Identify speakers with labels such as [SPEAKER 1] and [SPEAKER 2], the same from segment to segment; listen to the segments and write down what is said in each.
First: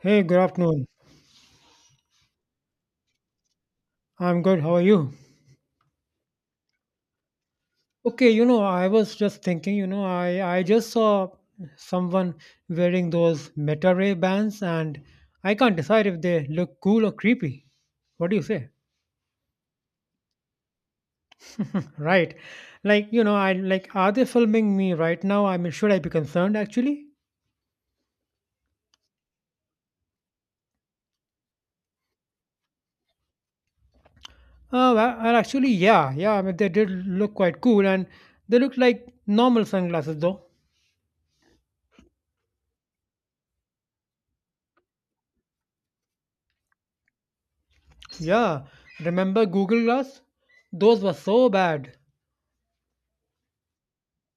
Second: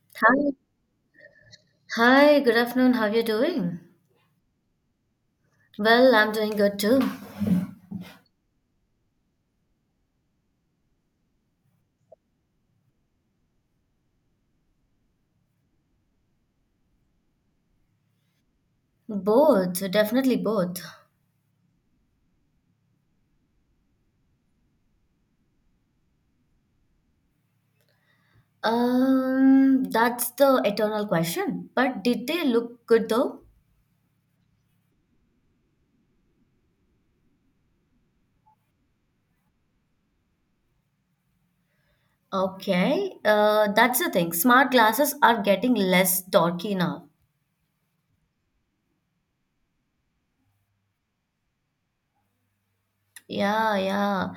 [SPEAKER 1] Hey, good
[SPEAKER 2] Hi.
[SPEAKER 1] afternoon.
[SPEAKER 2] Hi, good afternoon. How are you doing?
[SPEAKER 1] I'm good. How are you?
[SPEAKER 2] Well, I'm doing good too.
[SPEAKER 1] Okay, you know, I was just thinking, I just saw someone wearing those Meta Ray bands, and I can't decide if they look cool or creepy. What do you say?
[SPEAKER 2] Both, definitely both.
[SPEAKER 1] Right. Like, you know, I like are they filming me right now? I mean, should I be concerned actually?
[SPEAKER 2] That's the eternal question. But did they look good though?
[SPEAKER 1] Well, actually, yeah, yeah. I mean, they did look quite cool, and they looked like normal sunglasses, though.
[SPEAKER 2] Okay, that's the thing. Smart glasses are getting less dorky now.
[SPEAKER 1] Yeah, remember Google Glass? Those were so bad.
[SPEAKER 2] Yeah, yeah.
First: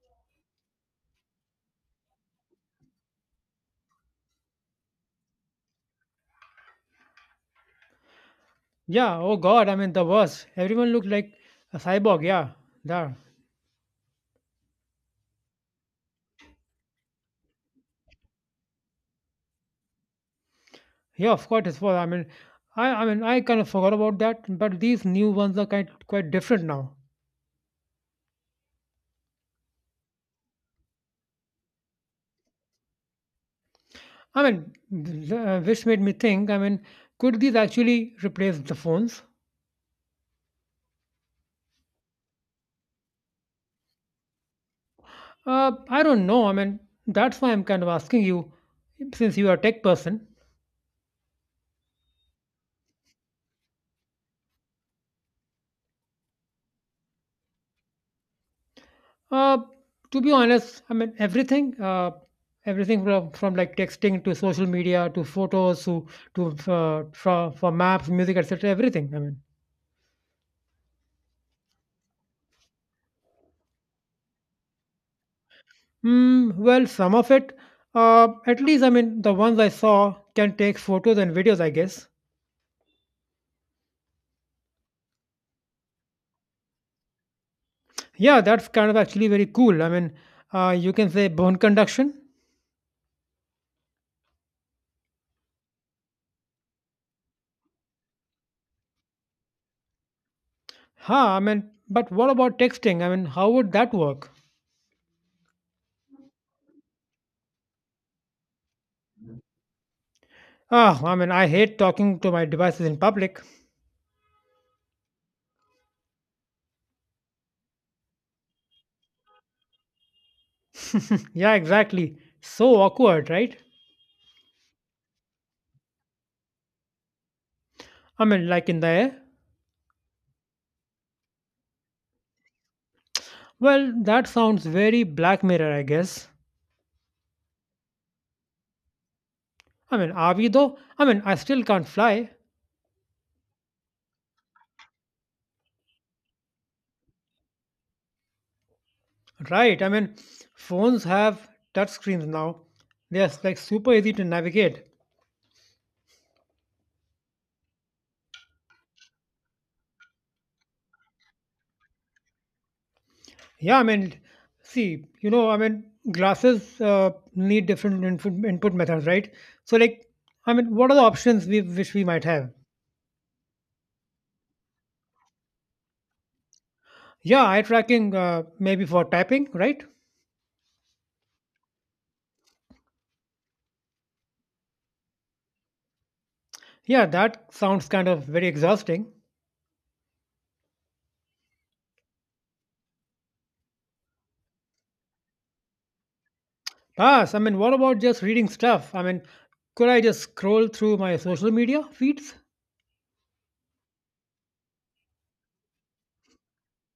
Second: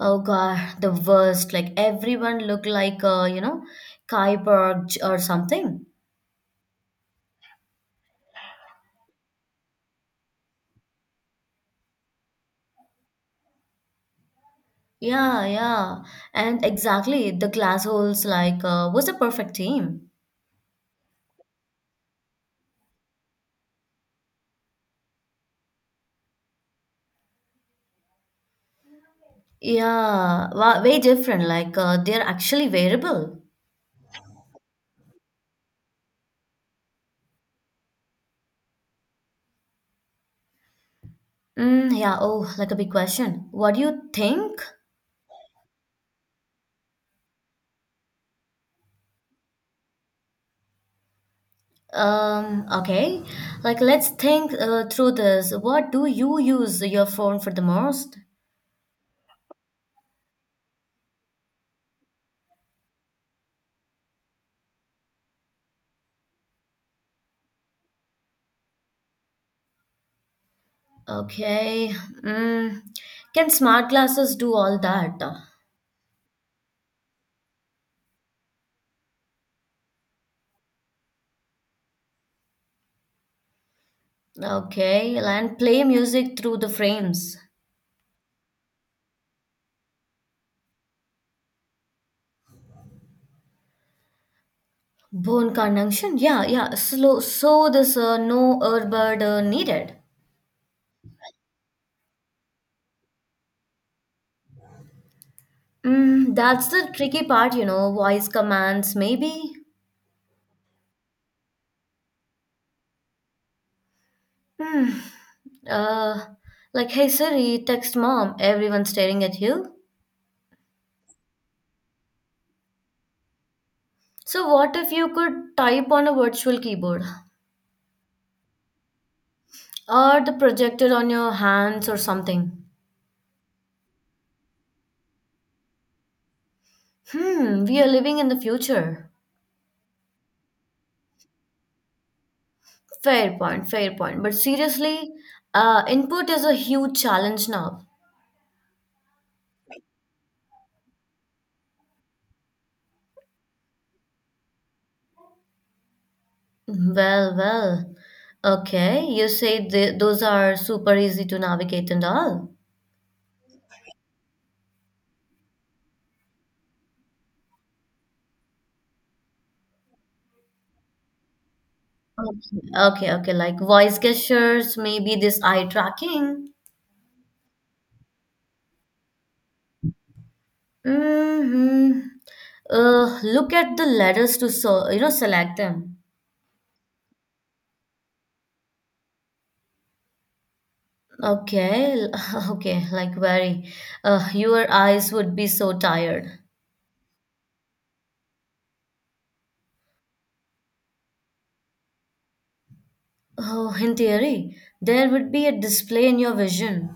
[SPEAKER 2] Oh God, the worst. Like everyone look like you know, or something.
[SPEAKER 1] Yeah, oh God, I mean the worst. Everyone looked like a cyborg, yeah. Yeah,
[SPEAKER 2] Yeah, yeah. And exactly, the glass holes like was a perfect team.
[SPEAKER 1] yeah, of course it was. I mean, I mean, I kind of forgot about that, but these new ones are kind quite different now.
[SPEAKER 2] Yeah, wa way different. Like they're actually variable.
[SPEAKER 1] I mean, which made me think, I mean, could these actually replace the phones?
[SPEAKER 2] Mm, yeah. Oh, like a big question. What do you think?
[SPEAKER 1] I don't know. I mean, that's why I'm kind of asking you since you are a tech person.
[SPEAKER 2] Okay. Like let's think through this. What do you use your phone for the most?
[SPEAKER 1] Uh, to be honest, I mean everything, everything from, like texting to social media to photos to for maps, music, etc. Everything. I mean,
[SPEAKER 2] Okay. Mm, can smart glasses do all that?
[SPEAKER 1] mm, well, some of it, at least. I mean, the ones I saw can take photos and videos. I guess.
[SPEAKER 2] Okay, and play music through the frames.
[SPEAKER 1] Yeah, that's kind of actually very cool. I mean, you can say bone conduction.
[SPEAKER 2] Bone conduction. Yeah, yeah. Slow. So this no earbud needed.
[SPEAKER 1] Huh. I mean, but what about texting? I mean, how would that work?
[SPEAKER 2] Mm, that's the tricky part, you know, voice commands, maybe.
[SPEAKER 1] Ah, I mean, I hate talking to my devices in public.
[SPEAKER 2] Hmm. Uh, like, hey Siri, text mom, everyone's staring at you.
[SPEAKER 1] Yeah, exactly. So awkward, right?
[SPEAKER 2] So, what if you could type on a virtual keyboard
[SPEAKER 1] I mean, like in the air?
[SPEAKER 2] or the projector on your hands or something?
[SPEAKER 1] Well, that sounds very Black Mirror, I guess.
[SPEAKER 2] Hmm, we are living in the future.
[SPEAKER 1] I mean, are we though? I mean, I still can't fly.
[SPEAKER 2] Fair point, fair point. But seriously, input is a huge challenge now.
[SPEAKER 1] Right, I mean, phones have touch screens now. They're like super easy to navigate.
[SPEAKER 2] Well, well. Okay, you say those are super easy to navigate and all.
[SPEAKER 1] Yeah, I mean, see, you know, I mean, glasses need different input methods, right? So, like, I mean, what are the options we wish we might have?
[SPEAKER 2] Okay, okay, like voice gestures, maybe this eye tracking.
[SPEAKER 1] Yeah, eye tracking, maybe for typing, right?
[SPEAKER 2] hmm look at the letters to so you know select them.
[SPEAKER 1] Yeah, that sounds kind of very exhausting.
[SPEAKER 2] Okay, okay, like very. Your eyes would be so tired.
[SPEAKER 1] Pass. I mean, what about just reading stuff? I mean, could I just scroll through my social media feeds?
[SPEAKER 2] Oh, in theory, there would be a display in your vision.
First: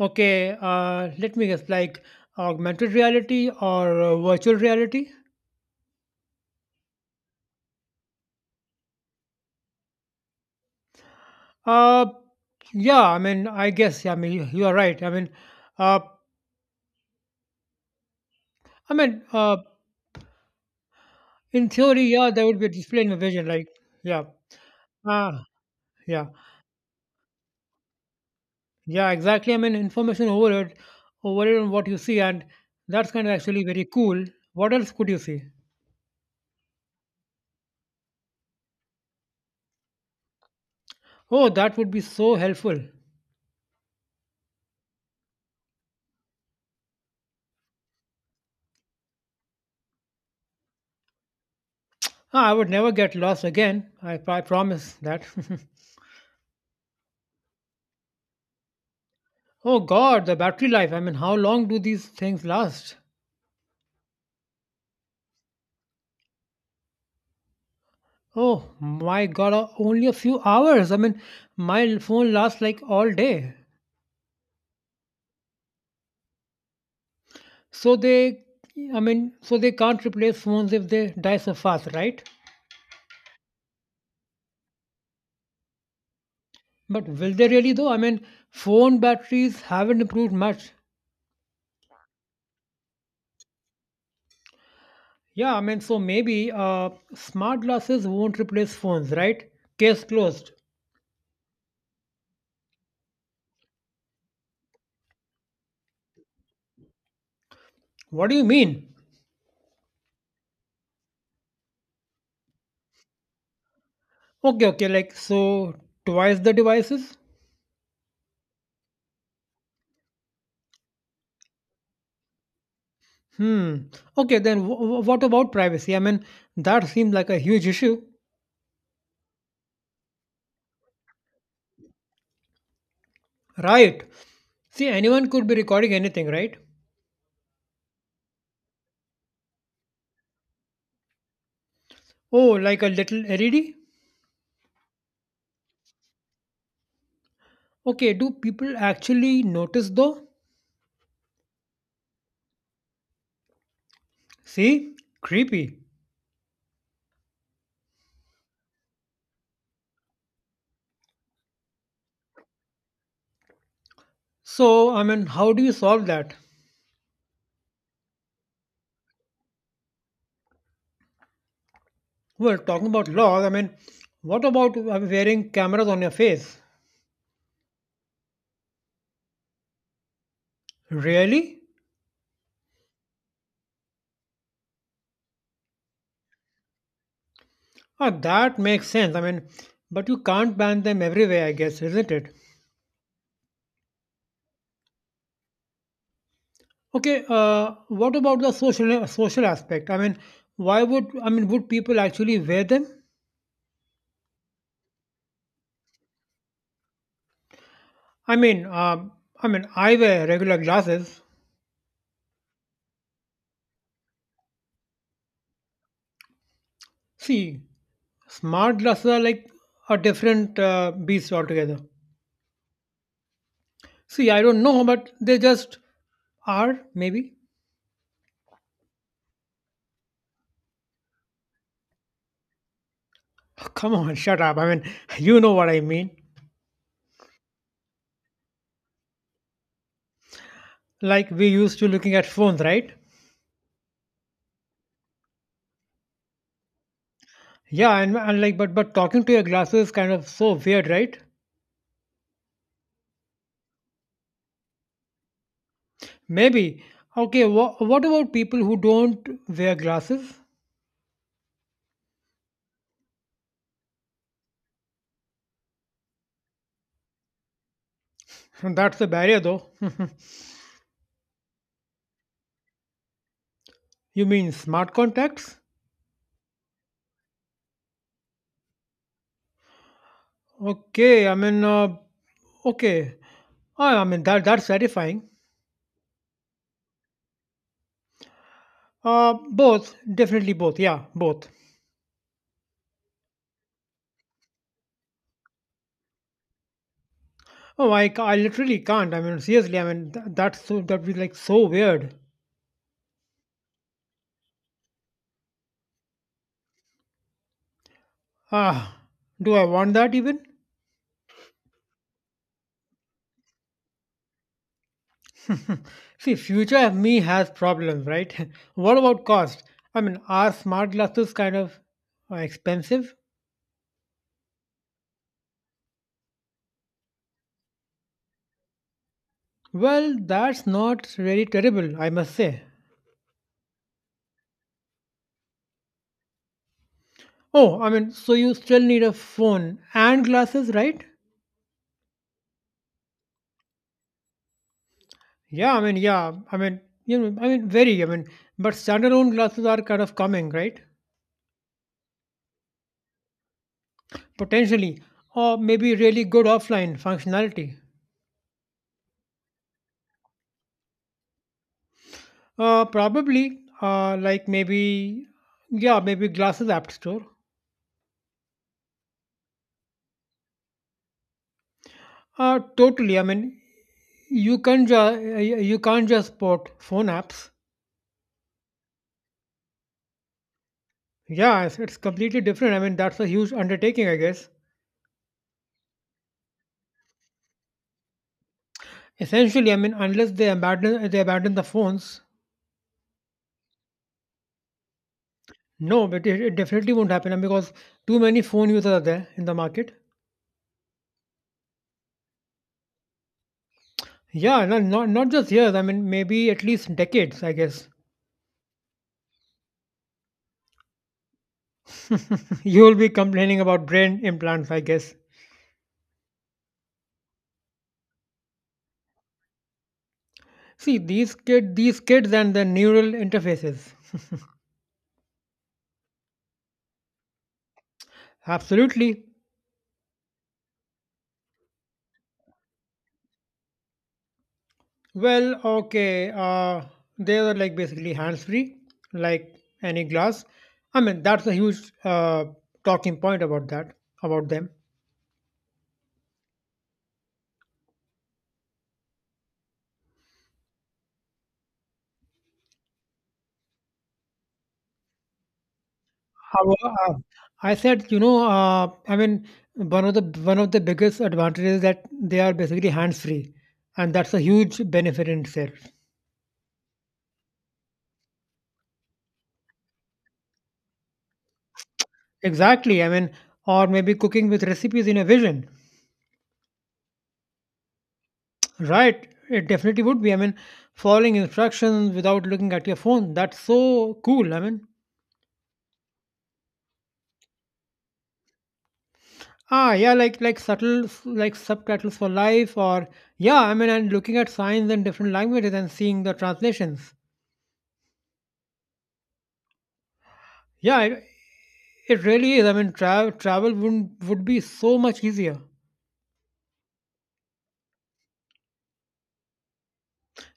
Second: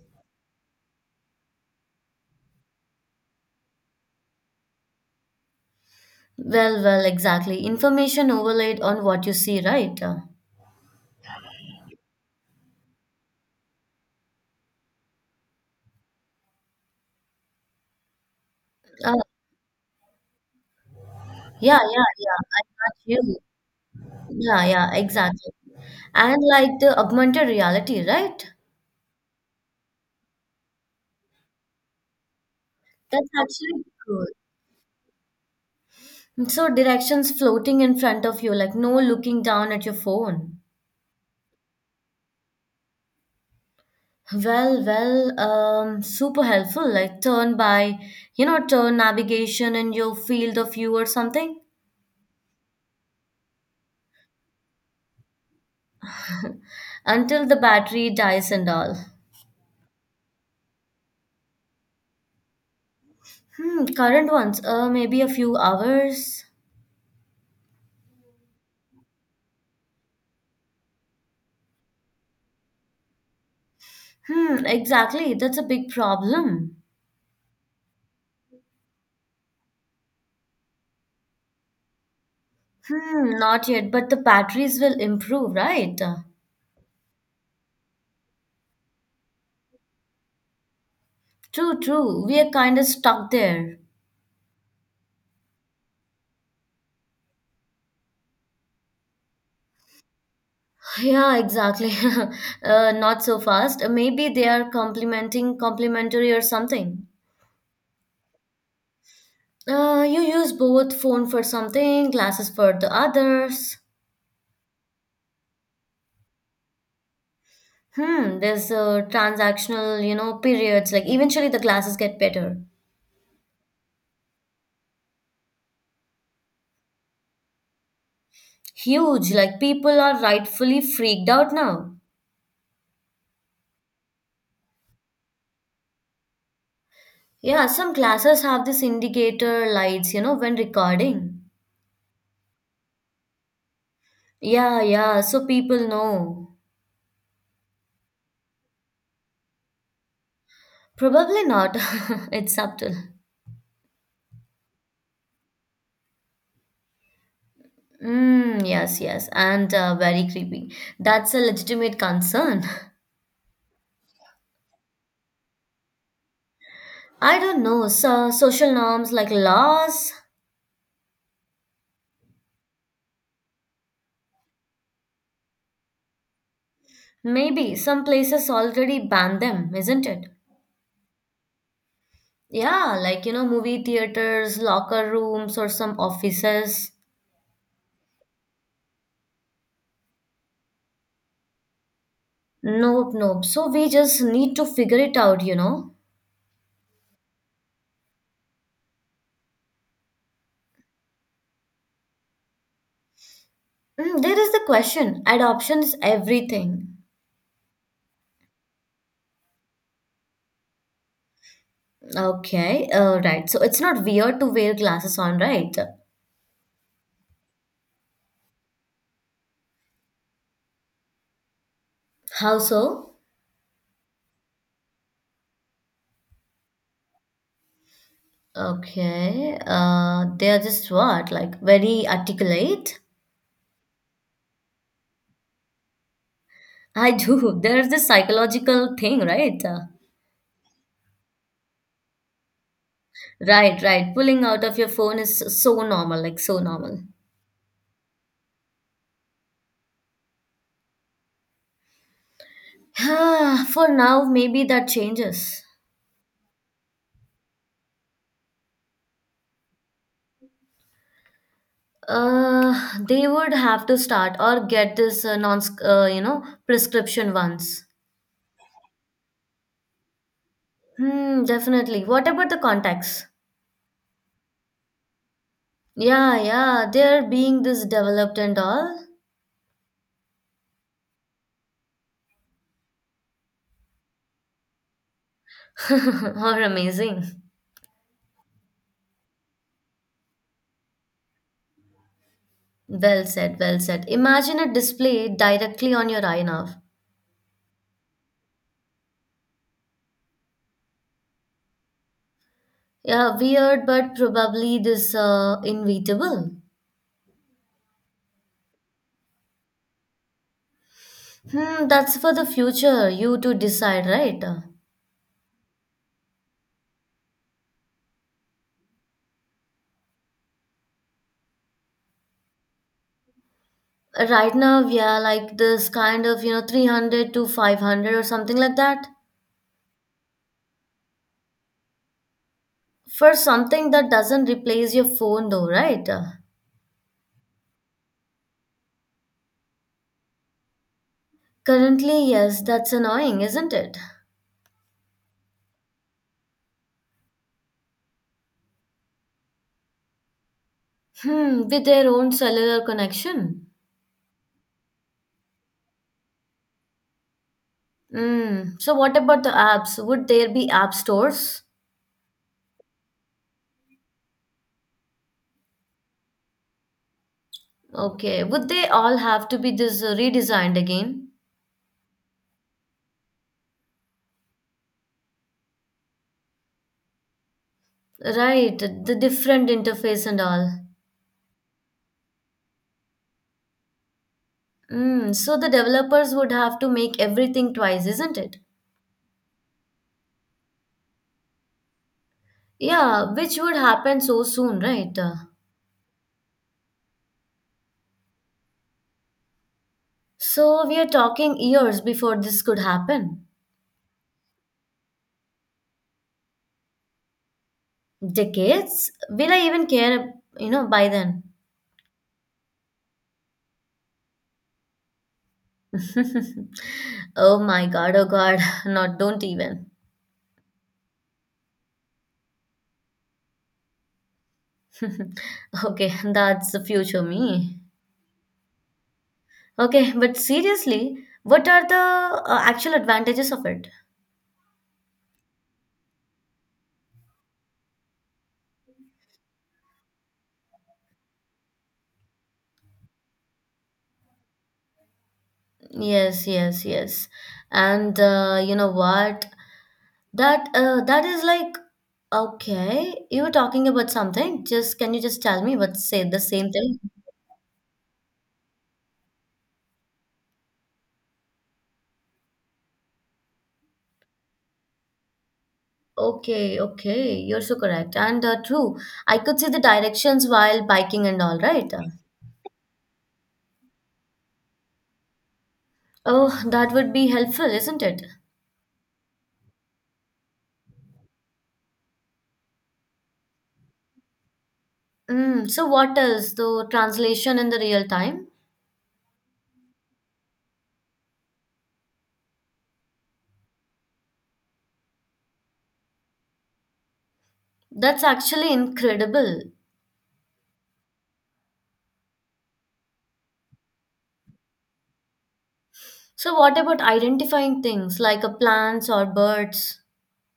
[SPEAKER 1] Okay, let me guess, like augmented reality or virtual reality?
[SPEAKER 2] Well, well, exactly. Information overlaid on what you see, right?
[SPEAKER 1] Uh, yeah, I mean, I guess, yeah, I mean, you are right. I mean, uh, I mean, uh, in
[SPEAKER 2] Yeah,
[SPEAKER 1] theory,
[SPEAKER 2] yeah,
[SPEAKER 1] yeah,
[SPEAKER 2] yeah.
[SPEAKER 1] there would
[SPEAKER 2] I
[SPEAKER 1] be
[SPEAKER 2] got
[SPEAKER 1] display
[SPEAKER 2] you.
[SPEAKER 1] in the vision, like, yeah,
[SPEAKER 2] Yeah, yeah,
[SPEAKER 1] ah,
[SPEAKER 2] exactly.
[SPEAKER 1] yeah.
[SPEAKER 2] And like the augmented reality, right?
[SPEAKER 1] Yeah, exactly. I mean, overload on what you see, and that's kind
[SPEAKER 2] That's
[SPEAKER 1] of actually
[SPEAKER 2] actually
[SPEAKER 1] very cool.
[SPEAKER 2] good.
[SPEAKER 1] What else could you see?
[SPEAKER 2] So directions floating in front of you, like no looking down at your phone.
[SPEAKER 1] Oh, that would be so helpful.
[SPEAKER 2] Well, well, super helpful. Like turn by, you know, turn navigation in your field of view or something
[SPEAKER 1] Ah, I would never get lost again. I promise that.
[SPEAKER 2] until the battery dies and all.
[SPEAKER 1] Oh God, the battery life. I mean, how long do these things last?
[SPEAKER 2] Hmm, current ones, maybe a few hours.
[SPEAKER 1] Oh my God, only a few hours. I mean, my phone lasts like all day.
[SPEAKER 2] Hmm, exactly. That's a big problem.
[SPEAKER 1] So they, I mean, so they can't replace phones if they die so fast, right?
[SPEAKER 2] Hmm, not yet, but the batteries will improve, right?
[SPEAKER 1] But will they really though? I mean, phone batteries haven't improved much.
[SPEAKER 2] True, true. We are kind of stuck there.
[SPEAKER 1] Yeah, I mean, so maybe smart glasses won't replace phones, right? Case closed.
[SPEAKER 2] Yeah, exactly. Not so fast. Maybe they are complimentary or something.
[SPEAKER 1] What do you mean?
[SPEAKER 2] You use both phone for something, glasses for the others.
[SPEAKER 1] Okay, okay, like so twice the devices?
[SPEAKER 2] Hmm, there's transactional, you know, periods. Like eventually the glasses get better.
[SPEAKER 1] Hmm. Okay, what about privacy? I mean, that seemed like a huge issue.
[SPEAKER 2] Huge. Like people are rightfully freaked out now.
[SPEAKER 1] Right. See, anyone could be recording anything, right?
[SPEAKER 2] Yeah, some glasses have this indicator lights, you know, when recording.
[SPEAKER 1] Oh, like a little LED?
[SPEAKER 2] Yeah, yeah. So people know.
[SPEAKER 1] Okay, do people actually notice though?
[SPEAKER 2] Probably not. It's subtle.
[SPEAKER 1] See? Creepy.
[SPEAKER 2] Mm, yes, yes, and very creepy. That's a legitimate concern.
[SPEAKER 1] So, I mean, how do you solve that?
[SPEAKER 2] I don't know. So, social norms like laws,
[SPEAKER 1] Well, talking about laws, I mean, what about wearing cameras on your face?
[SPEAKER 2] maybe some places already ban them, isn't it?
[SPEAKER 1] Really?
[SPEAKER 2] Yeah, like you know, movie theaters, locker rooms, or some offices.
[SPEAKER 1] Ah, that makes sense. I mean, but you can't ban them everywhere, I guess, isn't it?
[SPEAKER 2] Nope, nope. So we just need to figure it out, you know.
[SPEAKER 1] Okay. What about the social aspect? I mean, would people actually wear them?
[SPEAKER 2] Mm, there is the question. Adoption is everything.
[SPEAKER 1] I mean, um, I mean, I wear regular glasses.
[SPEAKER 2] Okay, right. So it's not weird to wear glasses on, right?
[SPEAKER 1] See, smart glasses are like a different beast altogether.
[SPEAKER 2] How so?
[SPEAKER 1] See, I don't know, but they just are, maybe.
[SPEAKER 2] Okay. They are just what? Like very articulate?
[SPEAKER 1] Come on, shut up. I mean, you know what I mean.
[SPEAKER 2] I do. There's this psychological thing, right?
[SPEAKER 1] Like we used to looking at phones, right?
[SPEAKER 2] Right, right. Pulling out of your phone is so normal, like so normal.
[SPEAKER 1] Yeah, and like, but talking to your glasses is kind of so weird, right?
[SPEAKER 2] For now, maybe that changes.
[SPEAKER 1] Maybe. Okay, what about people who don't wear glasses?
[SPEAKER 2] They would have to start or get this you know, prescription ones.
[SPEAKER 1] That's the barrier, though.
[SPEAKER 2] Hmm, definitely. What about the contacts?
[SPEAKER 1] You mean smart contacts?
[SPEAKER 2] Yeah, yeah, they're being this developed and all.
[SPEAKER 1] Okay, okay. Ah, I mean that's terrifying.
[SPEAKER 2] Or amazing.
[SPEAKER 1] Uh, Both, definitely both. Yeah, both.
[SPEAKER 2] Well said, well said. Imagine a display directly on your eye now.
[SPEAKER 1] Oh, I literally can't. I mean, seriously, I mean, that's so, that'd be like so weird.
[SPEAKER 2] Yeah, weird, but probably this inevitable.
[SPEAKER 1] Ah, do I want that even?
[SPEAKER 2] Hmm, that's for the future, you to decide, right?
[SPEAKER 1] See, future me has problems, right? What about cost? I mean, are smart glasses kind of expensive?
[SPEAKER 2] Right now, we are like this kind of, you know, 300 to 500 or something like that.
[SPEAKER 1] Well, that's not very terrible, I must say.
[SPEAKER 2] For something that doesn't replace your phone, though, right?
[SPEAKER 1] Oh, I mean, so you still need a phone and glasses, right?
[SPEAKER 2] Currently, yes, that's annoying, isn't it?
[SPEAKER 1] Yeah, I mean, you know, I mean, very, I mean, but standalone glasses are kind of coming, right?
[SPEAKER 2] Hmm, with their own cellular connection.
[SPEAKER 1] Potentially, or maybe really good offline functionality.
[SPEAKER 2] Hmm, so what about the apps? Would there be app stores?
[SPEAKER 1] Like maybe, yeah, maybe glasses app store.
[SPEAKER 2] Okay, would they all have to be this redesigned again?
[SPEAKER 1] Totally. I mean, you can ju- uh, you can't just port phone apps.
[SPEAKER 2] Right, the different interface and all.
[SPEAKER 1] Yeah, it's completely different. I mean, that's a huge undertaking, I guess.
[SPEAKER 2] Mm, so the developers would have to make everything twice, isn't it?
[SPEAKER 1] Essentially, I mean, unless they abandon the phones,
[SPEAKER 2] Yeah, which would happen so soon, right?
[SPEAKER 1] no, but it definitely won't happen, I mean, because too many phone users are there in the market.
[SPEAKER 2] So we are talking years before this could happen.
[SPEAKER 1] Yeah, not just years. I mean, maybe at least decades, I guess.
[SPEAKER 2] Decades? Will I even care, you know, by then?
[SPEAKER 1] You will be complaining about brain implants, I guess.
[SPEAKER 2] Oh my god, oh god, not don't even.
[SPEAKER 1] See these kids and the neural interfaces.
[SPEAKER 2] Okay, that's the future me.
[SPEAKER 1] Absolutely.
[SPEAKER 2] Okay, but seriously, what are the actual advantages of it?
[SPEAKER 1] Well, okay. They are like basically hands-free, like any glass. I mean, that's a huge talking point about them.
[SPEAKER 2] Yes, yes, yes. And you know what? That is like okay, you were talking about something. Just can you just tell me what say the same
[SPEAKER 1] However,
[SPEAKER 2] thing?
[SPEAKER 1] I said, you know, I mean, one of the biggest advantages is that they are basically hands-free, and that's a huge benefit in itself.
[SPEAKER 2] Okay, okay, you're so correct. And true, I could see the directions while biking and all, right?
[SPEAKER 1] Exactly. I mean, or maybe cooking with recipes in a vision.
[SPEAKER 2] Oh, that would be helpful, isn't it?
[SPEAKER 1] Right. It definitely would be. I mean, following instructions without looking at your phone. That's so cool. I mean,
[SPEAKER 2] Mm, so what else? The translation in the real time?
[SPEAKER 1] ah, yeah, like subtitles for life, or yeah, I mean, and looking at signs in different languages and seeing the translations.
[SPEAKER 2] That's actually incredible.
[SPEAKER 1] Yeah, it really is. I mean, travel would be so much easier.
[SPEAKER 2] So, what about identifying things like a plants or birds?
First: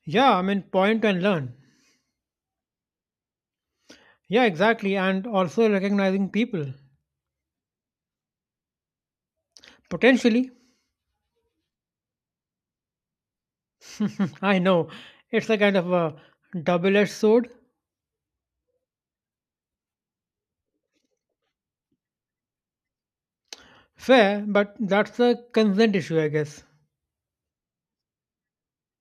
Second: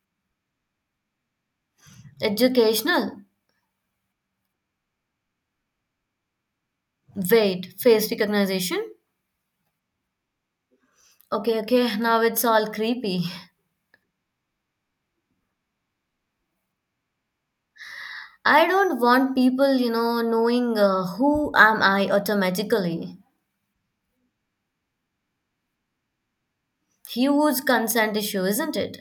[SPEAKER 1] Yeah, I mean, point and learn.
[SPEAKER 2] Educational?
[SPEAKER 1] Yeah, exactly, and also recognizing people
[SPEAKER 2] Wait, face recognition?
[SPEAKER 1] potentially.
[SPEAKER 2] Okay, okay, now it's all creepy.
[SPEAKER 1] I know it's a kind of a double-edged sword.
[SPEAKER 2] I don't want people, you know, knowing who am I automatically.
[SPEAKER 1] Fair, but that's a consent issue, I guess.
[SPEAKER 2] Huge consent issue, isn't it?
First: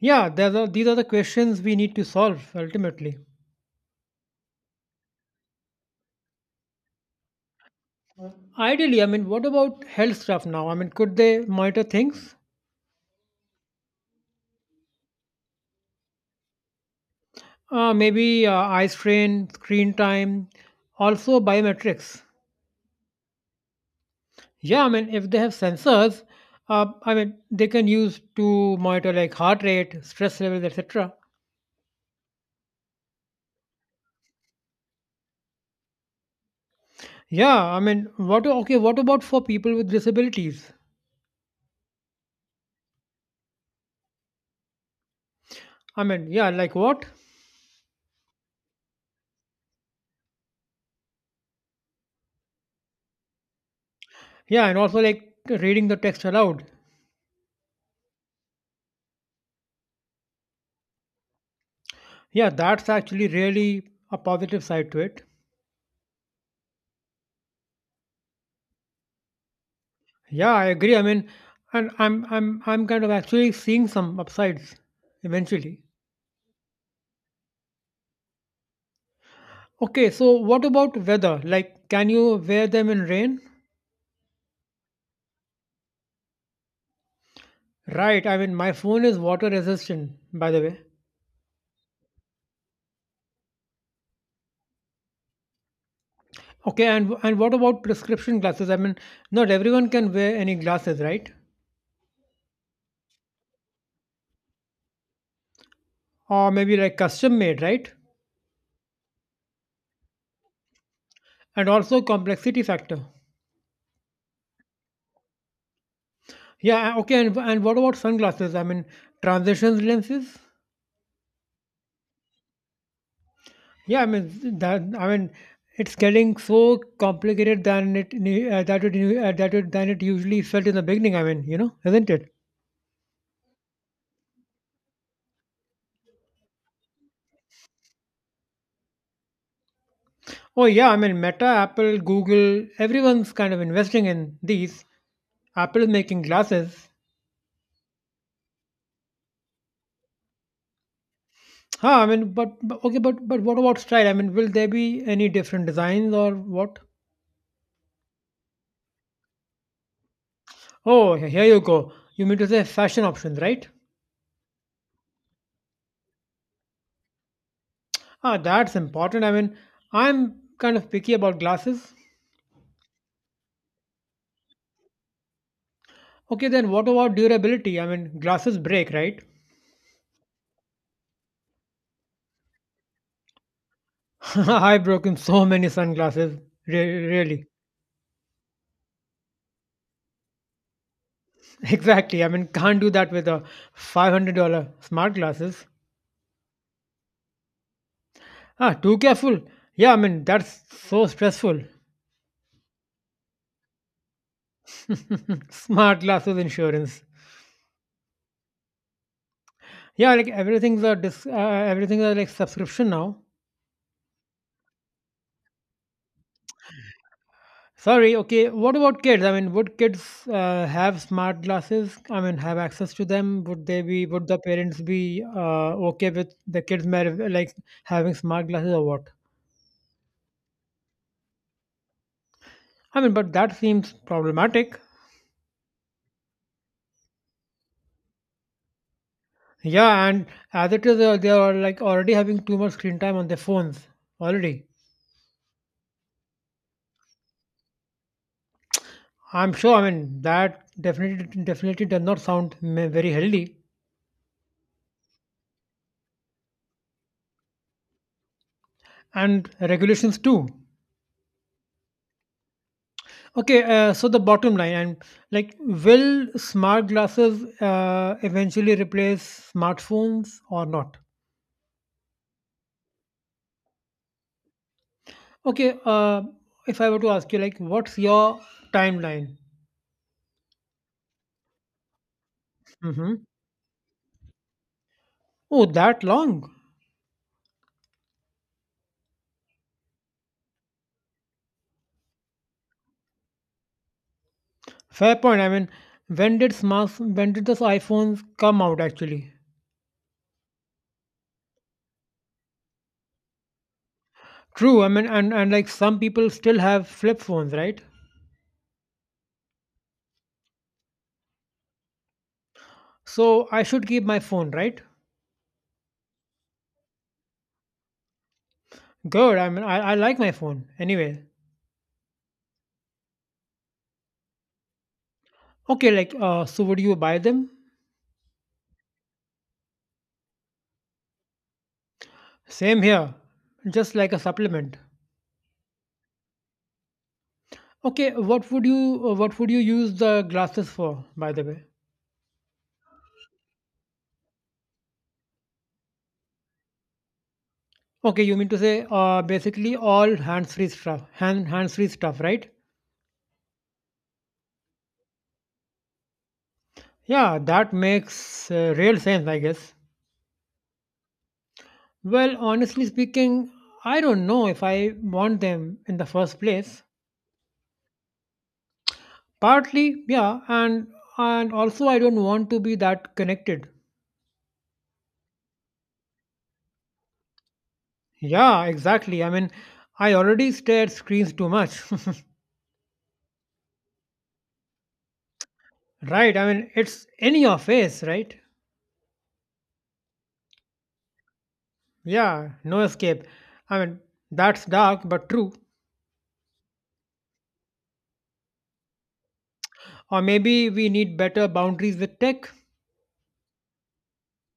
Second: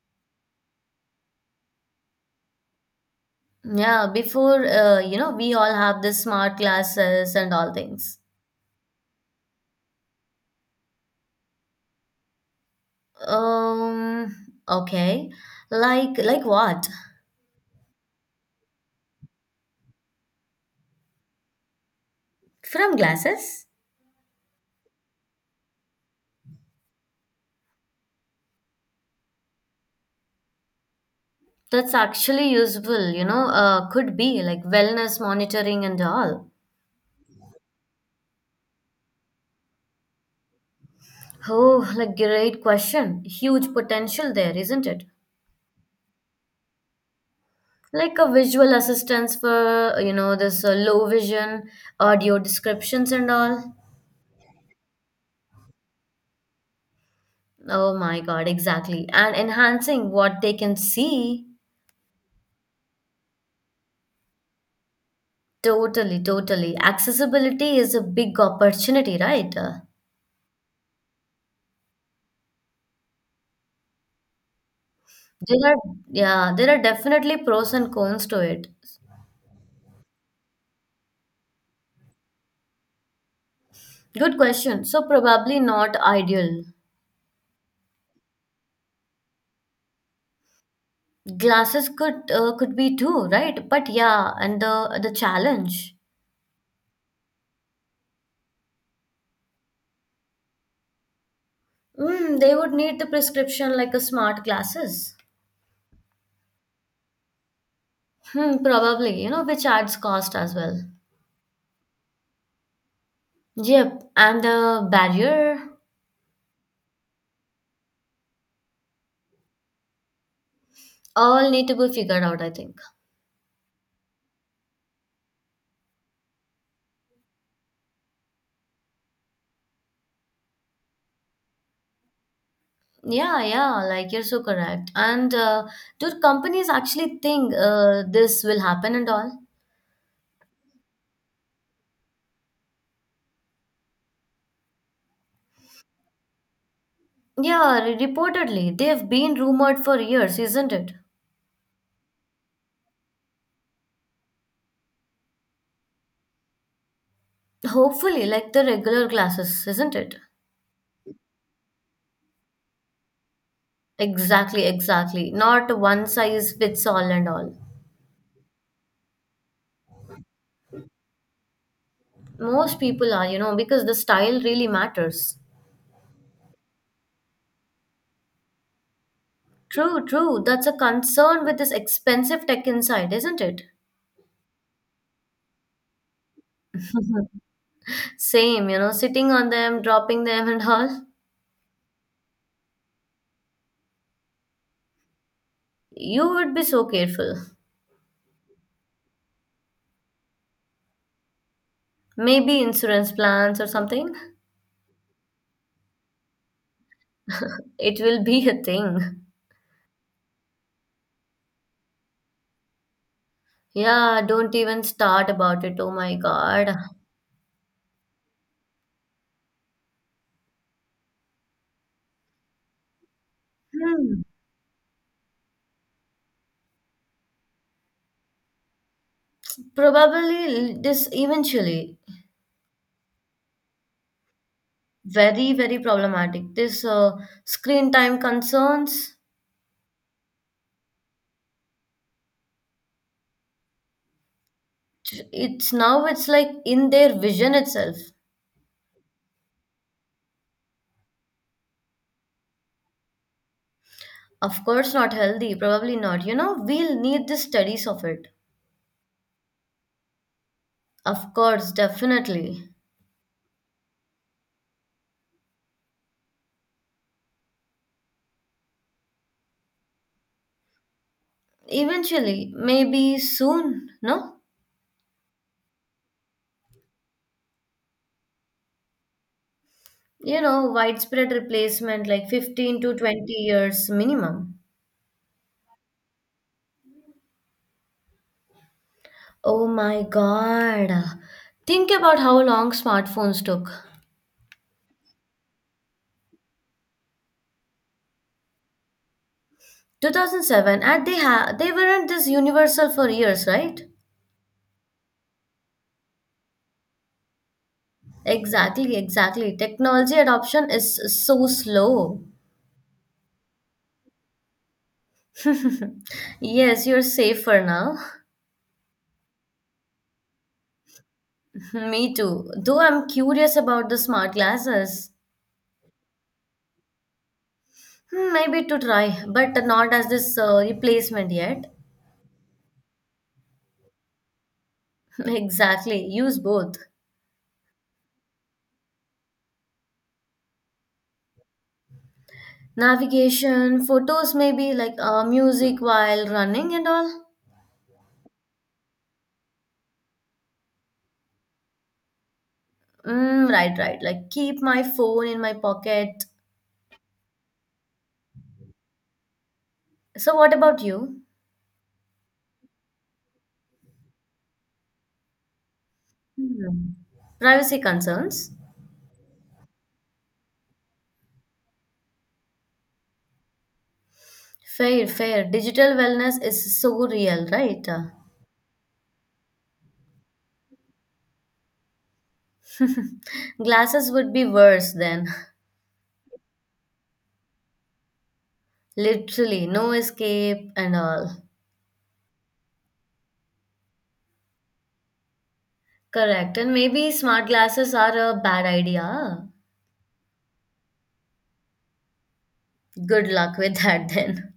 [SPEAKER 1] Yeah, these are the questions we need to solve ultimately.
[SPEAKER 2] Yeah, before, you know, we all have the smart glasses and all things.
[SPEAKER 1] Ideally, I mean, what about health stuff now? I mean, could they monitor things?
[SPEAKER 2] Um, okay. Like what?
[SPEAKER 1] Maybe eye strain, screen time, also biometrics.
[SPEAKER 2] From glasses?
[SPEAKER 1] Yeah, I mean, if they have sensors, I mean, they can use to monitor like heart rate, stress levels, etc.
[SPEAKER 2] That's actually useful, you know, could be like wellness monitoring and all.
[SPEAKER 1] Yeah, I mean, what okay, what about for people with disabilities?
[SPEAKER 2] Oh, like great question. Huge potential there, isn't it?
[SPEAKER 1] I mean, yeah, like what?
[SPEAKER 2] Like a visual assistance for, you know, this low vision, audio descriptions and all.
[SPEAKER 1] Yeah, and also like reading the text aloud.
[SPEAKER 2] Oh my God, exactly. And enhancing what they can see.
[SPEAKER 1] Yeah, that's actually really a positive side to it.
[SPEAKER 2] Totally, totally. Accessibility is a big opportunity, right?
[SPEAKER 1] Yeah, I agree. I mean, and I'm kind of actually seeing some upsides
[SPEAKER 2] There are,
[SPEAKER 1] eventually.
[SPEAKER 2] yeah, there are definitely pros and cons to it.
[SPEAKER 1] Okay, so what about weather? Like, can you wear them in rain?
[SPEAKER 2] Good question. So probably not ideal.
[SPEAKER 1] Right. I mean, my phone is water resistant, by the way.
[SPEAKER 2] Glasses could be too, right? But yeah, and the challenge.
[SPEAKER 1] Okay, and what about prescription glasses? I mean, not everyone can wear any glasses, right?
[SPEAKER 2] Mm, they would need the prescription like a smart glasses.
[SPEAKER 1] Or maybe like custom made, right?
[SPEAKER 2] Hmm, probably, you know, which adds cost as well.
[SPEAKER 1] And also complexity factor.
[SPEAKER 2] Yep, and the barrier
[SPEAKER 1] Yeah, okay. And what about sunglasses? I mean, transitions lenses?
[SPEAKER 2] all need to be figured out, I think.
[SPEAKER 1] Yeah, I mean that. I mean, it's getting so complicated than it nu- that it nu- that it than it usually felt in the beginning. I mean, you know, isn't it?
[SPEAKER 2] Yeah, yeah, like you're so correct. And do companies actually think this will happen and all?
[SPEAKER 1] Oh yeah, I mean, Meta, Apple, Google, everyone's kind of investing in these. Apple is making glasses.
[SPEAKER 2] Yeah, reportedly, they've been rumored for years, isn't it?
[SPEAKER 1] Huh, I mean, but okay, but what about style? I mean, will there be any different designs or what?
[SPEAKER 2] Hopefully, like the regular glasses, isn't it?
[SPEAKER 1] Oh, here you go. You mean to say fashion options, right?
[SPEAKER 2] Exactly, exactly. Not one size fits all and all.
[SPEAKER 1] Ah, that's important. I mean, I'm kind of picky about glasses.
[SPEAKER 2] Most people are, you know, because the style really matters.
[SPEAKER 1] Okay, then what about durability? I mean, glasses break, right?
[SPEAKER 2] True, true. That's a concern with this expensive tech inside, isn't it?
[SPEAKER 1] I've broken so many sunglasses. Really.
[SPEAKER 2] Same, you know, sitting on them, dropping them, and all.
[SPEAKER 1] Exactly. I mean, can't do that with a $500 smart glasses.
[SPEAKER 2] You would be so careful.
[SPEAKER 1] Ah, too careful. Yeah, I mean, that's so stressful.
[SPEAKER 2] Maybe insurance plans or something.
[SPEAKER 1] Smart glasses insurance.
[SPEAKER 2] It will be a thing.
[SPEAKER 1] Yeah, everything's a like subscription now.
[SPEAKER 2] Yeah, don't even start about it. Oh my God.
[SPEAKER 1] Sorry, okay. What about kids? I mean, would kids have smart glasses? I mean, have access to them?
[SPEAKER 2] Hmm.
[SPEAKER 1] Would the parents be okay with like having smart glasses or what?
[SPEAKER 2] Probably this eventually.
[SPEAKER 1] I mean, but that seems problematic.
[SPEAKER 2] Very very problematic this screen time concerns.
[SPEAKER 1] Yeah, and as it is, they are like already having too much screen time on their phones already.
[SPEAKER 2] It's now it's like in their vision itself.
[SPEAKER 1] I'm sure. I mean, that definitely does not sound very healthy,
[SPEAKER 2] Of course not healthy, probably not, you know, we'll need the studies of it.
[SPEAKER 1] and regulations too.
[SPEAKER 2] Of course definitely.
[SPEAKER 1] Okay, so the bottom line, and like, will smart glasses eventually replace smartphones or not?
[SPEAKER 2] Eventually maybe, soon no.
[SPEAKER 1] Okay, if I were to ask you, like, what's your timeline?
[SPEAKER 2] You know, widespread replacement like 15 to
[SPEAKER 1] Mm-hmm.
[SPEAKER 2] 20 years minimum.
[SPEAKER 1] Oh, that long?
[SPEAKER 2] Oh my god, think about how long smartphones took.
[SPEAKER 1] Fair point. I mean, when did those iPhones come out actually?
[SPEAKER 2] 2007, and they weren't this universal for years, right?
[SPEAKER 1] True. I mean, and like some people still have flip phones, right?
[SPEAKER 2] Exactly, exactly. Technology adoption is so slow.
[SPEAKER 1] So I should keep my phone, right?
[SPEAKER 2] Yes, you're safe for now.
[SPEAKER 1] Good. I mean, I like my phone anyway.
[SPEAKER 2] Me too, though I'm curious about the smart glasses.
[SPEAKER 1] Okay, like, so would you buy them?
[SPEAKER 2] Hmm, maybe to try but not as this replacement yet.
[SPEAKER 1] Same here, just like a supplement.
[SPEAKER 2] Exactly, use both.
[SPEAKER 1] Okay, what would you use the glasses for, by the way?
[SPEAKER 2] Navigation, photos, maybe like music while running and all.
[SPEAKER 1] Okay, you mean to say basically all hands-free stuff, hands-free stuff, right?
[SPEAKER 2] Mm, right, right, like keep my phone in my pocket.
[SPEAKER 1] Yeah, that makes real sense, I guess.
[SPEAKER 2] So what about you?
[SPEAKER 1] Well, honestly speaking, I don't know if I want them in the first place.
[SPEAKER 2] Hmm. Privacy concerns.
[SPEAKER 1] Partly, yeah, and also I don't want to be that connected.
[SPEAKER 2] Fair, fair. Digital wellness is so real, right?
[SPEAKER 1] Yeah, exactly. I mean, I already stare at screens too much.
[SPEAKER 2] Glasses would be worse then.
[SPEAKER 1] Right. I mean, it's in your face, right?
[SPEAKER 2] Literally, no escape and all.
[SPEAKER 1] Yeah, no escape. I mean, that's dark but true.
[SPEAKER 2] Correct. And maybe smart glasses are a bad idea.
[SPEAKER 1] Or maybe we need better boundaries with tech.
[SPEAKER 2] Good luck with that then.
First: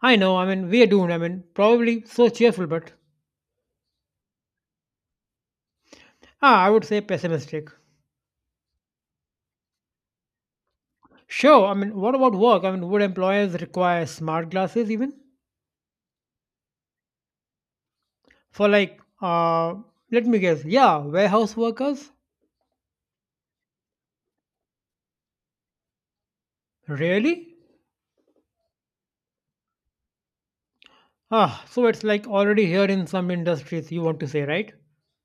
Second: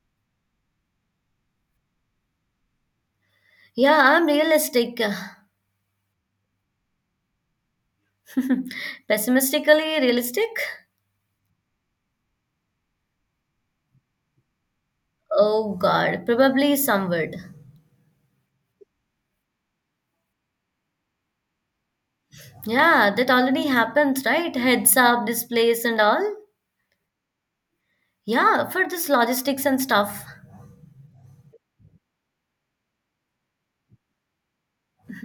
[SPEAKER 1] I know, I mean, we are doomed. I mean, probably so cheerful, but
[SPEAKER 2] Yeah, I'm realistic.
[SPEAKER 1] I would say pessimistic.
[SPEAKER 2] Pessimistically realistic?
[SPEAKER 1] Sure, I mean, what about work? I mean, would employers require smart glasses even?
[SPEAKER 2] Oh god, probably some would.
[SPEAKER 1] For like, let me guess, yeah, warehouse workers?
[SPEAKER 2] Yeah, that already happens, right? Heads up displays and all.
[SPEAKER 1] Really?
[SPEAKER 2] Yeah, for this logistics and stuff.
[SPEAKER 1] So it's like already here in some industries, you want to say, right?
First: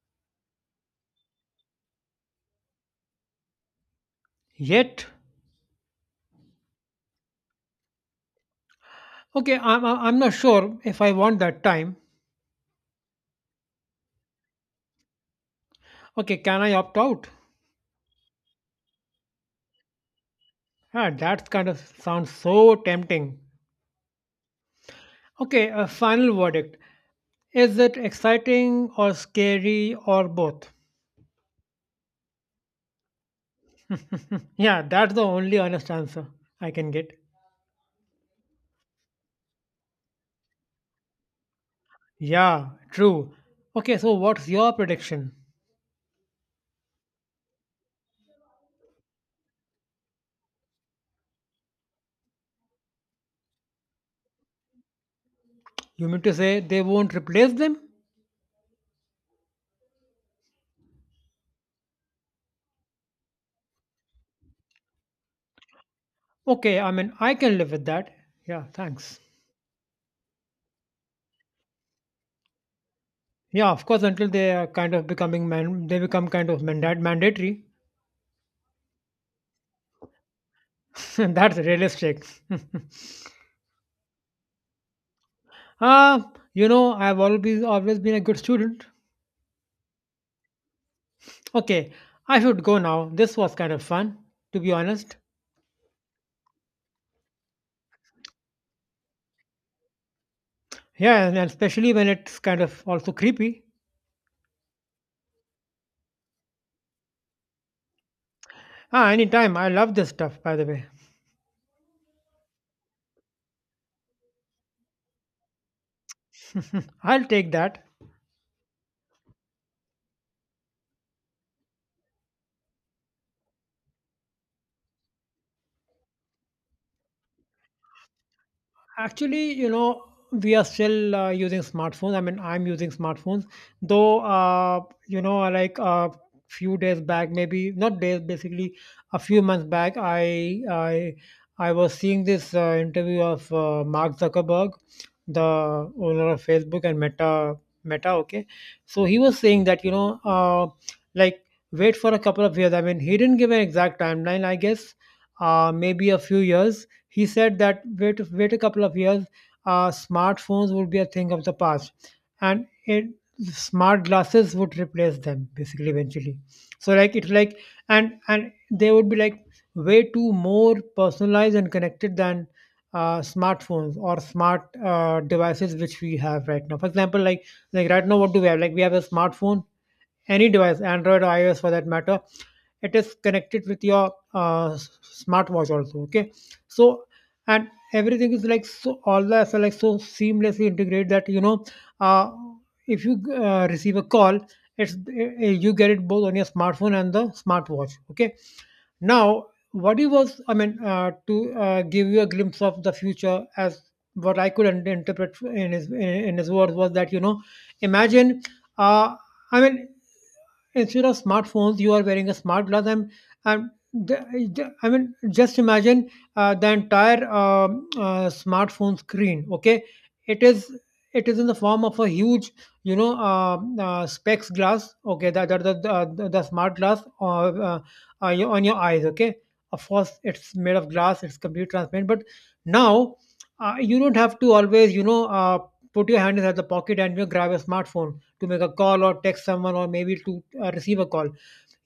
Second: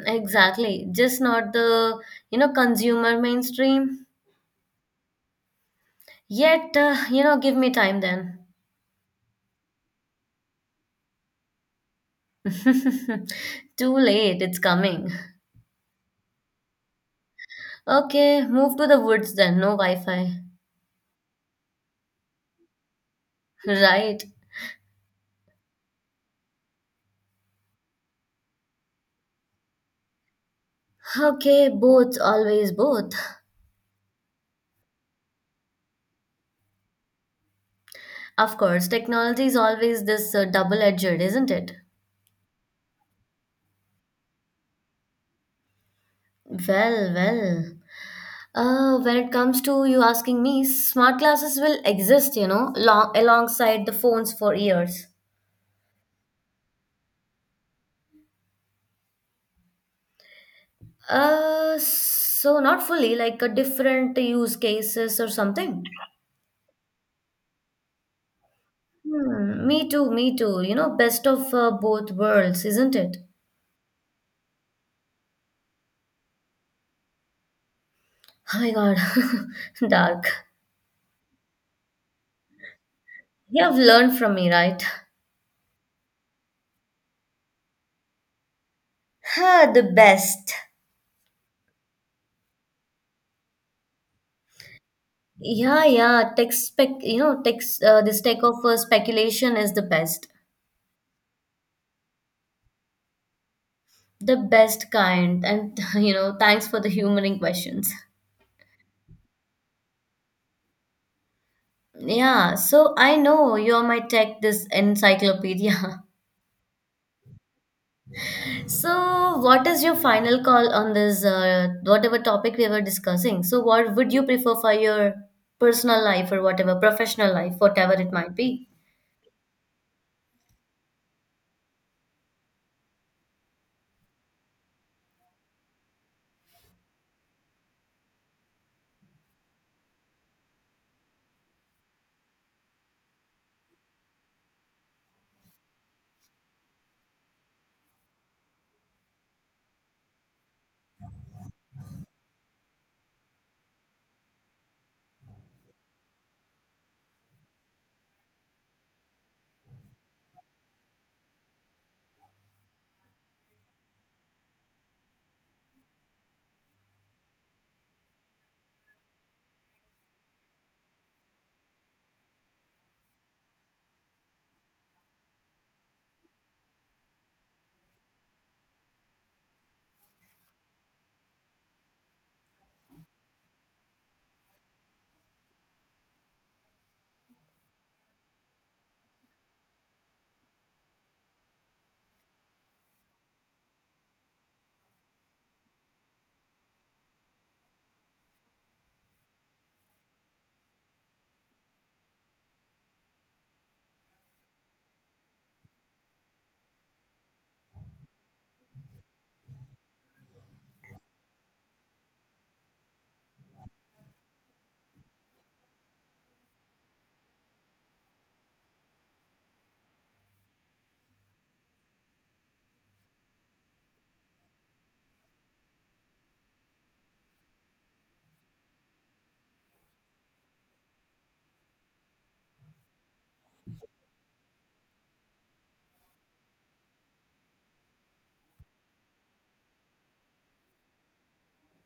[SPEAKER 2] Exactly, just not the, you know, consumer mainstream.
[SPEAKER 1] Yet,
[SPEAKER 2] Yet, you know, give me time then.
[SPEAKER 1] okay, I'm not sure if I want that time.
[SPEAKER 2] Too late, it's coming.
[SPEAKER 1] Okay, can I opt out?
[SPEAKER 2] Okay, move to the woods then, no Wi-Fi.
[SPEAKER 1] That kind of sounds so tempting.
[SPEAKER 2] Right.
[SPEAKER 1] Okay, a final verdict. Is it exciting or scary or both?
[SPEAKER 2] Okay, both, always both.
[SPEAKER 1] Yeah, that's the only honest answer I can get.
[SPEAKER 2] Of course, technology is always this double-edged, isn't it?
[SPEAKER 1] Yeah, true. Okay, so what's your prediction?
[SPEAKER 2] Well, well. When it comes to you asking me, smart glasses will exist, you know, long alongside the phones for years.
[SPEAKER 1] You mean to say they won't replace them?
[SPEAKER 2] So not fully, like a different use cases or something.
[SPEAKER 1] Okay, I mean I can live with that. Yeah, thanks.
[SPEAKER 2] Hmm, me too, me too. You know, best of both worlds, isn't it?
[SPEAKER 1] Yeah, of course, until they become kind of mandatory.
[SPEAKER 2] Oh my God, dark.
[SPEAKER 1] That's realistic.
[SPEAKER 2] You have learned from me, right?
[SPEAKER 1] uh, I've always been a good student.
[SPEAKER 2] Huh, the best.
[SPEAKER 1] Okay, I should go now. This was kind of fun, to be honest.
[SPEAKER 2] Yeah, yeah. Tech spec, you know, tech, this tech of speculation is
[SPEAKER 1] Yeah, and especially when it's kind of also creepy.
[SPEAKER 2] the best kind. And you know, thanks for the humoring questions.
[SPEAKER 1] Anytime. I love this stuff, by the way.
[SPEAKER 2] Yeah, so I know you're my tech, this encyclopedia.
[SPEAKER 1] I'll take that.
[SPEAKER 2] So, what is your final call on this, whatever topic we were discussing? So, what would you prefer for your personal life or whatever, professional life, whatever it might be?
[SPEAKER 1] Actually, you know, we are still using smartphones. I mean, I'm using smartphones, though. Like a few days back, maybe not days, basically a few months back, I was seeing this interview of Mark Zuckerberg, the owner of Facebook and Meta. Okay, so he was saying that like wait for a couple of years. I mean, he didn't give an exact timeline. I guess maybe a few years he said that wait a couple of years, smartphones would be a thing of the past, and smart glasses would replace them basically eventually. So like it's like and they would be like way too more personalized and connected than smartphones or smart devices which we have right now. For example, like right now, what do we have? Like we have a smartphone, any device, Android or iOS for that matter. It is connected with your smartwatch also. Okay, so and everything is like so all the apps are like so seamlessly integrated that uh, if you receive a call, it's you get it both on your smartphone and the smartwatch. Okay, now I mean, to give you a glimpse of the future as what I could interpret in his words, was that you know, imagine, uh, I mean, instead of smartphones you are wearing a smart glass, and I mean just imagine the entire smartphone screen. Okay, it is it is in the form of a huge, you know, specs glass. Okay, the smart glass on your eyes. Okay, of course it's made of glass, it's completely transparent, but now you don't have to always, you know, put your hand inside the pocket and, you know, grab a smartphone to make a call or text someone or maybe to receive a call.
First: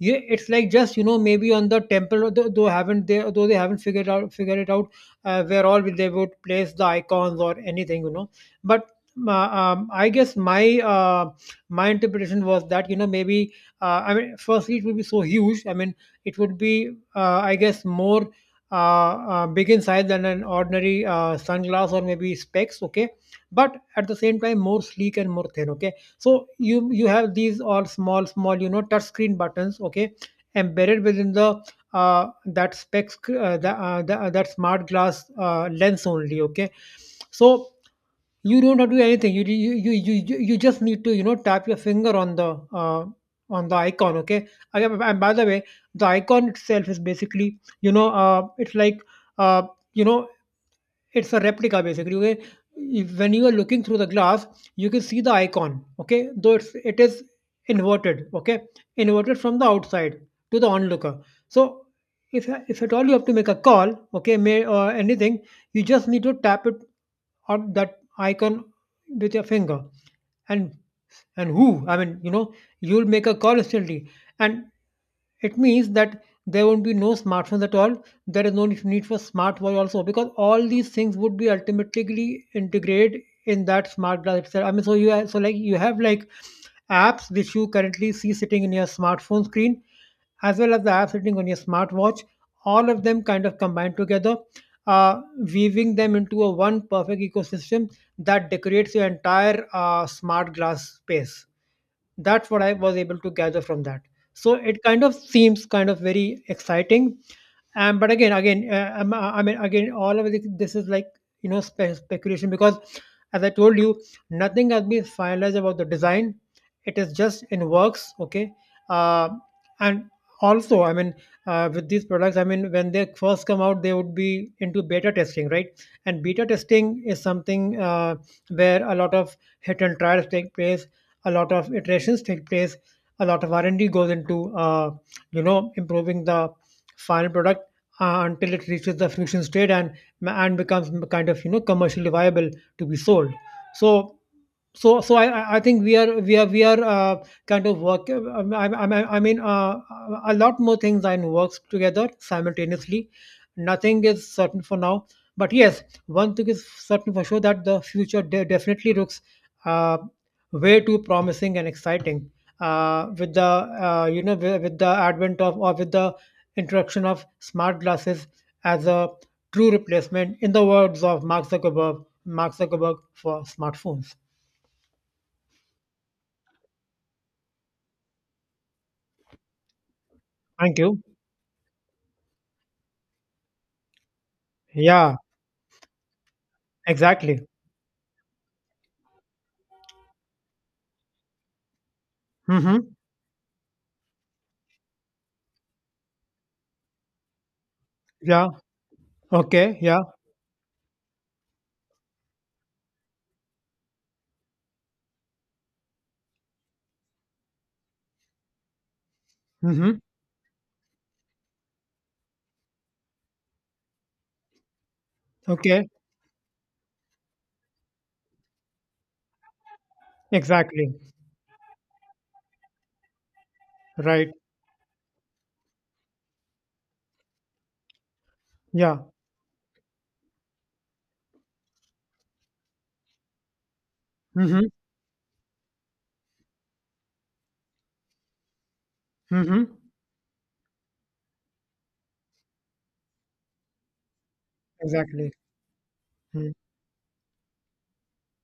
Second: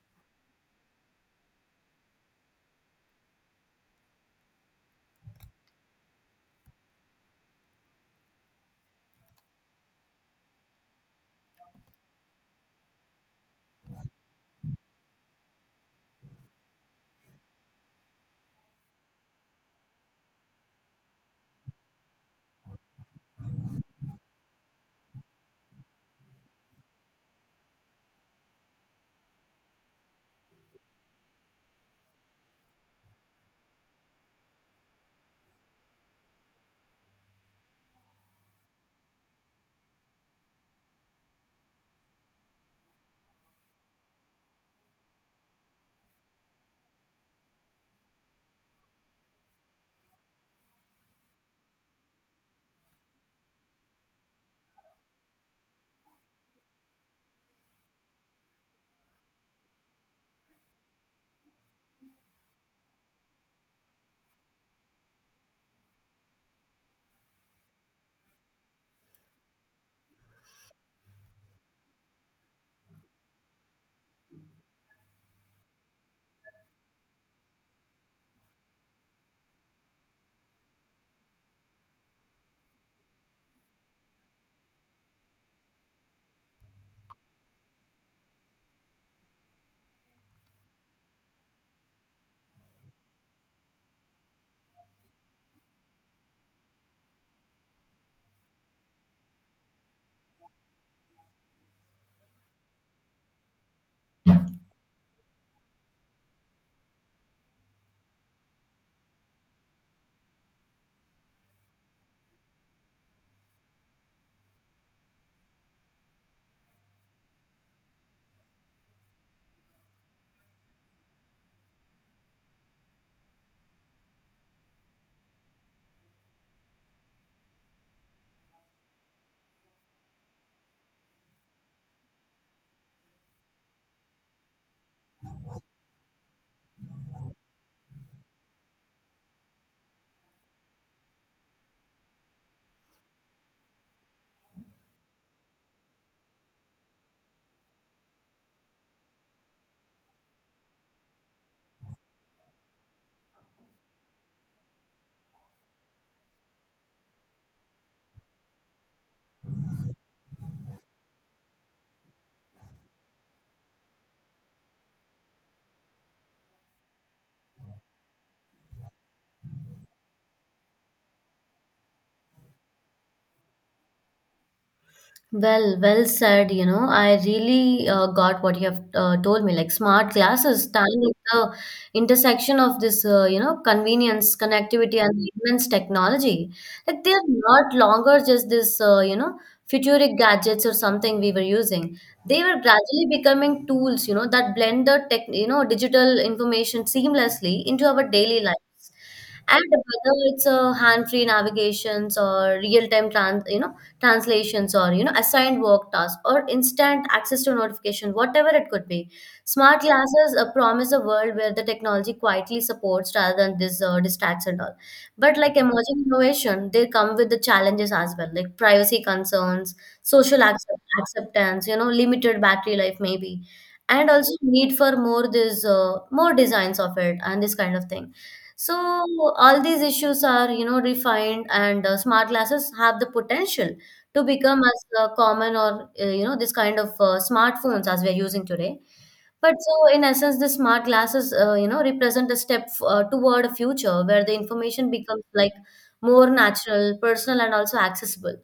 [SPEAKER 1] Yeah, it's like just, you know, maybe on the temple, though haven't they though they haven't figured it out where all they would place the icons or anything, you know. But I guess my interpretation was that, you know, maybe, I mean, firstly it would be so huge. I mean it would be I guess more big in size than an ordinary sunglass or maybe specs. Okay, but at the same time more sleek and more thin. Okay, so you have these all small small, you know, touch screen buttons, okay, embedded within the that smart glass lens only. Okay, so you don't have to do anything. You just need to, you know, tap your finger on the icon. Okay, again, and by the way, the icon itself is basically, it's like uh, you know, it's a replica basically. Okay, when you are looking through the glass, you can see the icon. Okay, though it is inverted. Okay, inverted from the outside to the onlooker. So if if at all you have to make a call, okay, may or anything, you just need to tap it on that icon with your finger, and and who I mean, you know, you'll make a call instantly. And it means that there won't be no smartphones at all. There is no need for smartwatch also, because all these things would be ultimately integrated in that smart glass itself. I mean, so like you have like apps which you currently see sitting in your smartphone screen as well as the apps sitting on your smartwatch. All of them kind of combined together, uh, weaving them into a one perfect ecosystem that decorates your entire smart glass space. That's what I was able to gather from that. So it kind of seems kind of very exciting, but again, I mean, again, all of this, this is like, you know, speculation, because, as I told you, nothing has been finalized about the design. It is just in works, okay. Uh, and also, I mean, with these products, I mean, when they first come out, they would be into beta testing, right? And beta testing is something where a lot of hit and trials take place, a lot of iterations take place, a lot of r&d goes into, you know, improving the final product until it reaches the fruition state, and becomes kind of, you know, commercially viable to be sold. So so so i i I think we are I mean, a lot more things are in works together, simultaneously. Nothing is certain for now, but yes, one thing is certain for sure, that the future definitely looks uh, way too promising and exciting, with the you know with the advent of, or with the introduction of, smart glasses as a true replacement, in the words of Mark Zuckerberg, for smartphones.
[SPEAKER 2] Well, well said. You know, I really got what you have told me. Like smart glasses
[SPEAKER 1] Thank
[SPEAKER 2] stand
[SPEAKER 1] you.
[SPEAKER 2] at the intersection of this, you know, convenience, connectivity,
[SPEAKER 1] Yeah,
[SPEAKER 2] and immense technology. Like they're
[SPEAKER 1] exactly.
[SPEAKER 2] not longer just this, you know, futuristic gadgets or something we were using. They were
[SPEAKER 1] Mm-hmm.
[SPEAKER 2] gradually becoming tools, you know, that blend the tech, you know, digital information seamlessly into our daily
[SPEAKER 1] Yeah.
[SPEAKER 2] life, and
[SPEAKER 1] Okay, yeah.
[SPEAKER 2] whether it's a hand-free navigations or real-time trans you know translations, or you know assigned work tasks, or instant access to notification, whatever it could be, smart
[SPEAKER 1] Mm-hmm.
[SPEAKER 2] classes promise a world where the technology quietly supports rather than this distracts and all. But like
[SPEAKER 1] Okay.
[SPEAKER 2] emerging innovation, they come with the challenges as well, like privacy concerns,
[SPEAKER 1] Exactly.
[SPEAKER 2] acceptance, you know limited battery life maybe, and
[SPEAKER 1] Right.
[SPEAKER 2] also need for more this more designs of it and this kind of thing.
[SPEAKER 1] Yeah.
[SPEAKER 2] So all these issues are, you know, refined, and smart glasses have the potential to become
[SPEAKER 1] Mm-hmm.
[SPEAKER 2] as common or you know this kind of smartphones as we are using today. But
[SPEAKER 1] Mm-hmm.
[SPEAKER 2] so in essence, the smart glasses, you know, represent a step toward a future where the information becomes
[SPEAKER 1] Exactly.
[SPEAKER 2] like more
[SPEAKER 1] Mm.
[SPEAKER 2] natural, personal, and also accessible,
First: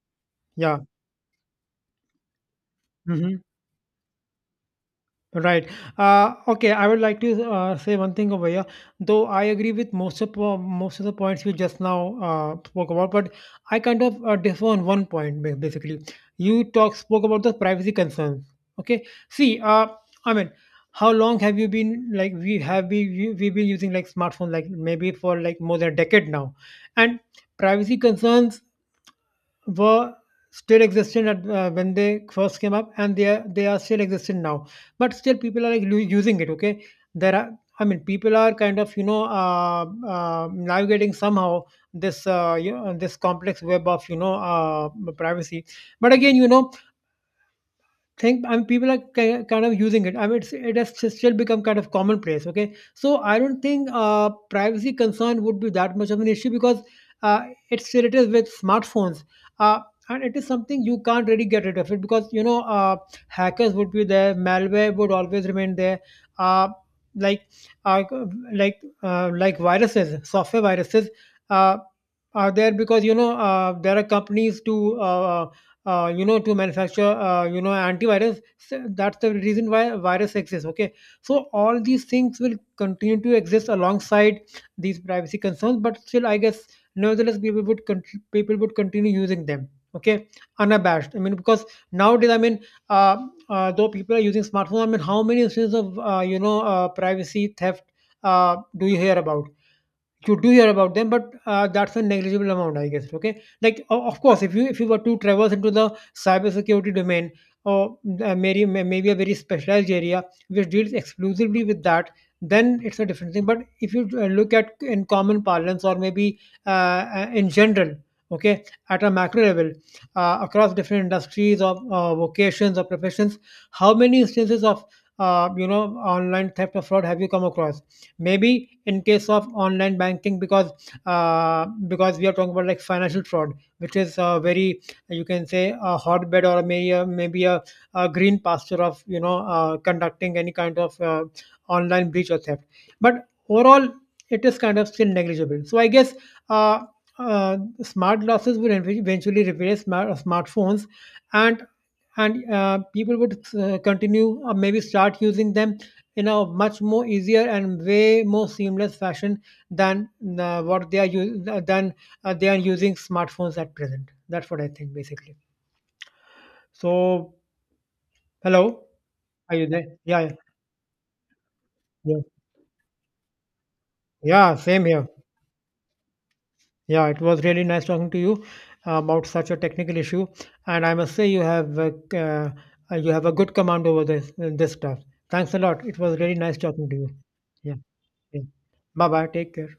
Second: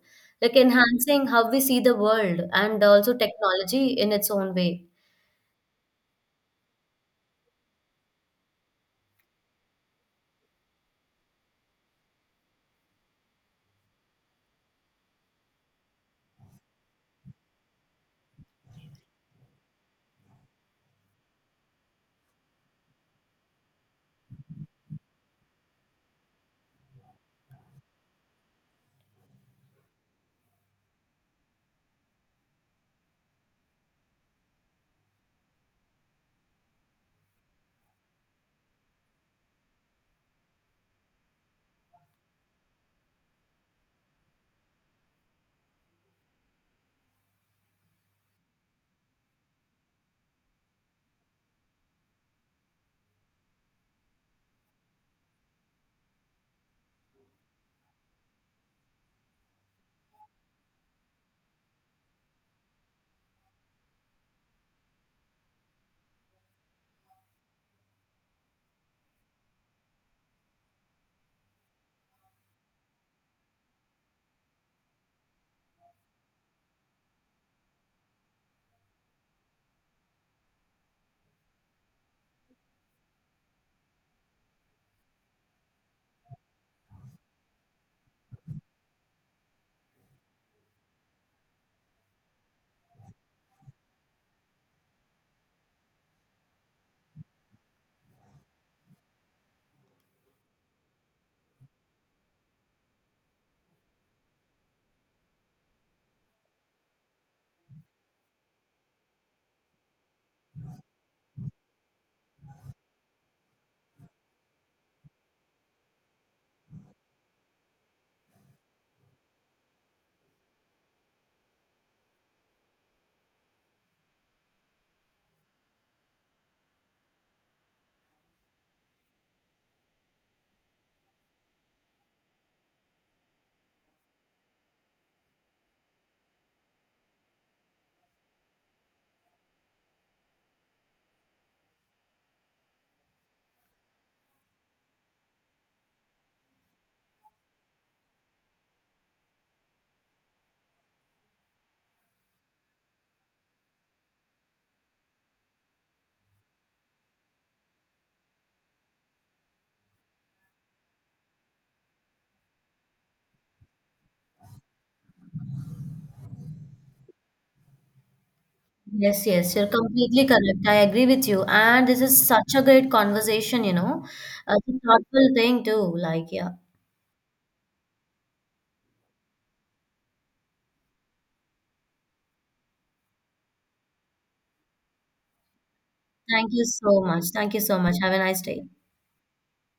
[SPEAKER 2] like
[SPEAKER 1] Yeah.
[SPEAKER 2] enhancing how we see the world and also
[SPEAKER 1] Mm-hmm.
[SPEAKER 2] technology in its own way.
[SPEAKER 1] Right. Okay, I would like to say one thing over here. Though I agree with most of the points you just now spoke about, but I kind of differ on one point basically. You talk spoke about the privacy concerns. Okay. See, I mean, how long have you been like we have we've been using like smartphone like maybe for like more than a decade now, and privacy concerns were still existent when they first came up, and they are still existent now, but still people are like using it. Okay, there are, I mean, people are kind of, you know, navigating somehow this you know, this complex web of, you know, privacy. But again, you know, think I mean, people are kind of using it. I mean, it has just still become kind of commonplace. Okay, so I don't think privacy concern would be that much of an issue, because uh, it's related with smartphones, uh, and it is something you can't really get rid of it, because, you know, hackers would be there, malware would always remain there. Uh, like uh, like like viruses, software viruses uh, are there, because, you know, there are companies to you know, to manufacture, you know, antivirus. So that's the reason why virus exists. Okay, so all these things will continue to exist alongside these privacy concerns, but still I guess, nevertheless, people would people would continue using them. Okay, unabashed, I mean, because nowadays, I mean, uh, though people are using smartphones, I mean, how many instances of, you know, privacy theft do you hear about? You do hear about them, but that's a negligible amount, I guess. Okay, like of course, if you were to traverse into the cybersecurity domain, or maybe a very specialized area which deals exclusively with that, then it's a different thing. But if you look at in common parlance, or maybe in general, okay, at a macro level, across different industries or vocations or professions, how many instances of, you know, online theft or fraud have you come across? Maybe in case of online banking, because we are talking about like financial fraud, which is a very, you can say, a hotbed, or a green pasture of, you know, conducting any kind of online breach or theft. But overall it is kind of still negligible, so I guess uh, uh, smart glasses will eventually replace smartphones, and and people would continue or maybe start using them in a much more easier and way more seamless fashion than than they are using smartphones at present. That's what I think, basically. So hello,
[SPEAKER 2] Yes, yes,
[SPEAKER 1] are
[SPEAKER 2] you're
[SPEAKER 1] you there? Yeah,
[SPEAKER 2] completely
[SPEAKER 1] yeah,
[SPEAKER 2] correct. I agree with you. And this
[SPEAKER 1] yeah,
[SPEAKER 2] is such a great conversation, you know.
[SPEAKER 1] yeah,
[SPEAKER 2] It's a
[SPEAKER 1] same here.
[SPEAKER 2] thoughtful thing too. Like, yeah.
[SPEAKER 1] Yeah, it was really nice talking to you about such a technical issue, and I must say you have a good command over this stuff. Thanks a lot. It was really
[SPEAKER 2] Thank
[SPEAKER 1] nice
[SPEAKER 2] you
[SPEAKER 1] talking to
[SPEAKER 2] so
[SPEAKER 1] you.
[SPEAKER 2] much. Thank you
[SPEAKER 1] Yeah.
[SPEAKER 2] so much. Have a nice
[SPEAKER 1] Yeah.
[SPEAKER 2] day.
[SPEAKER 1] Bye bye. Take care.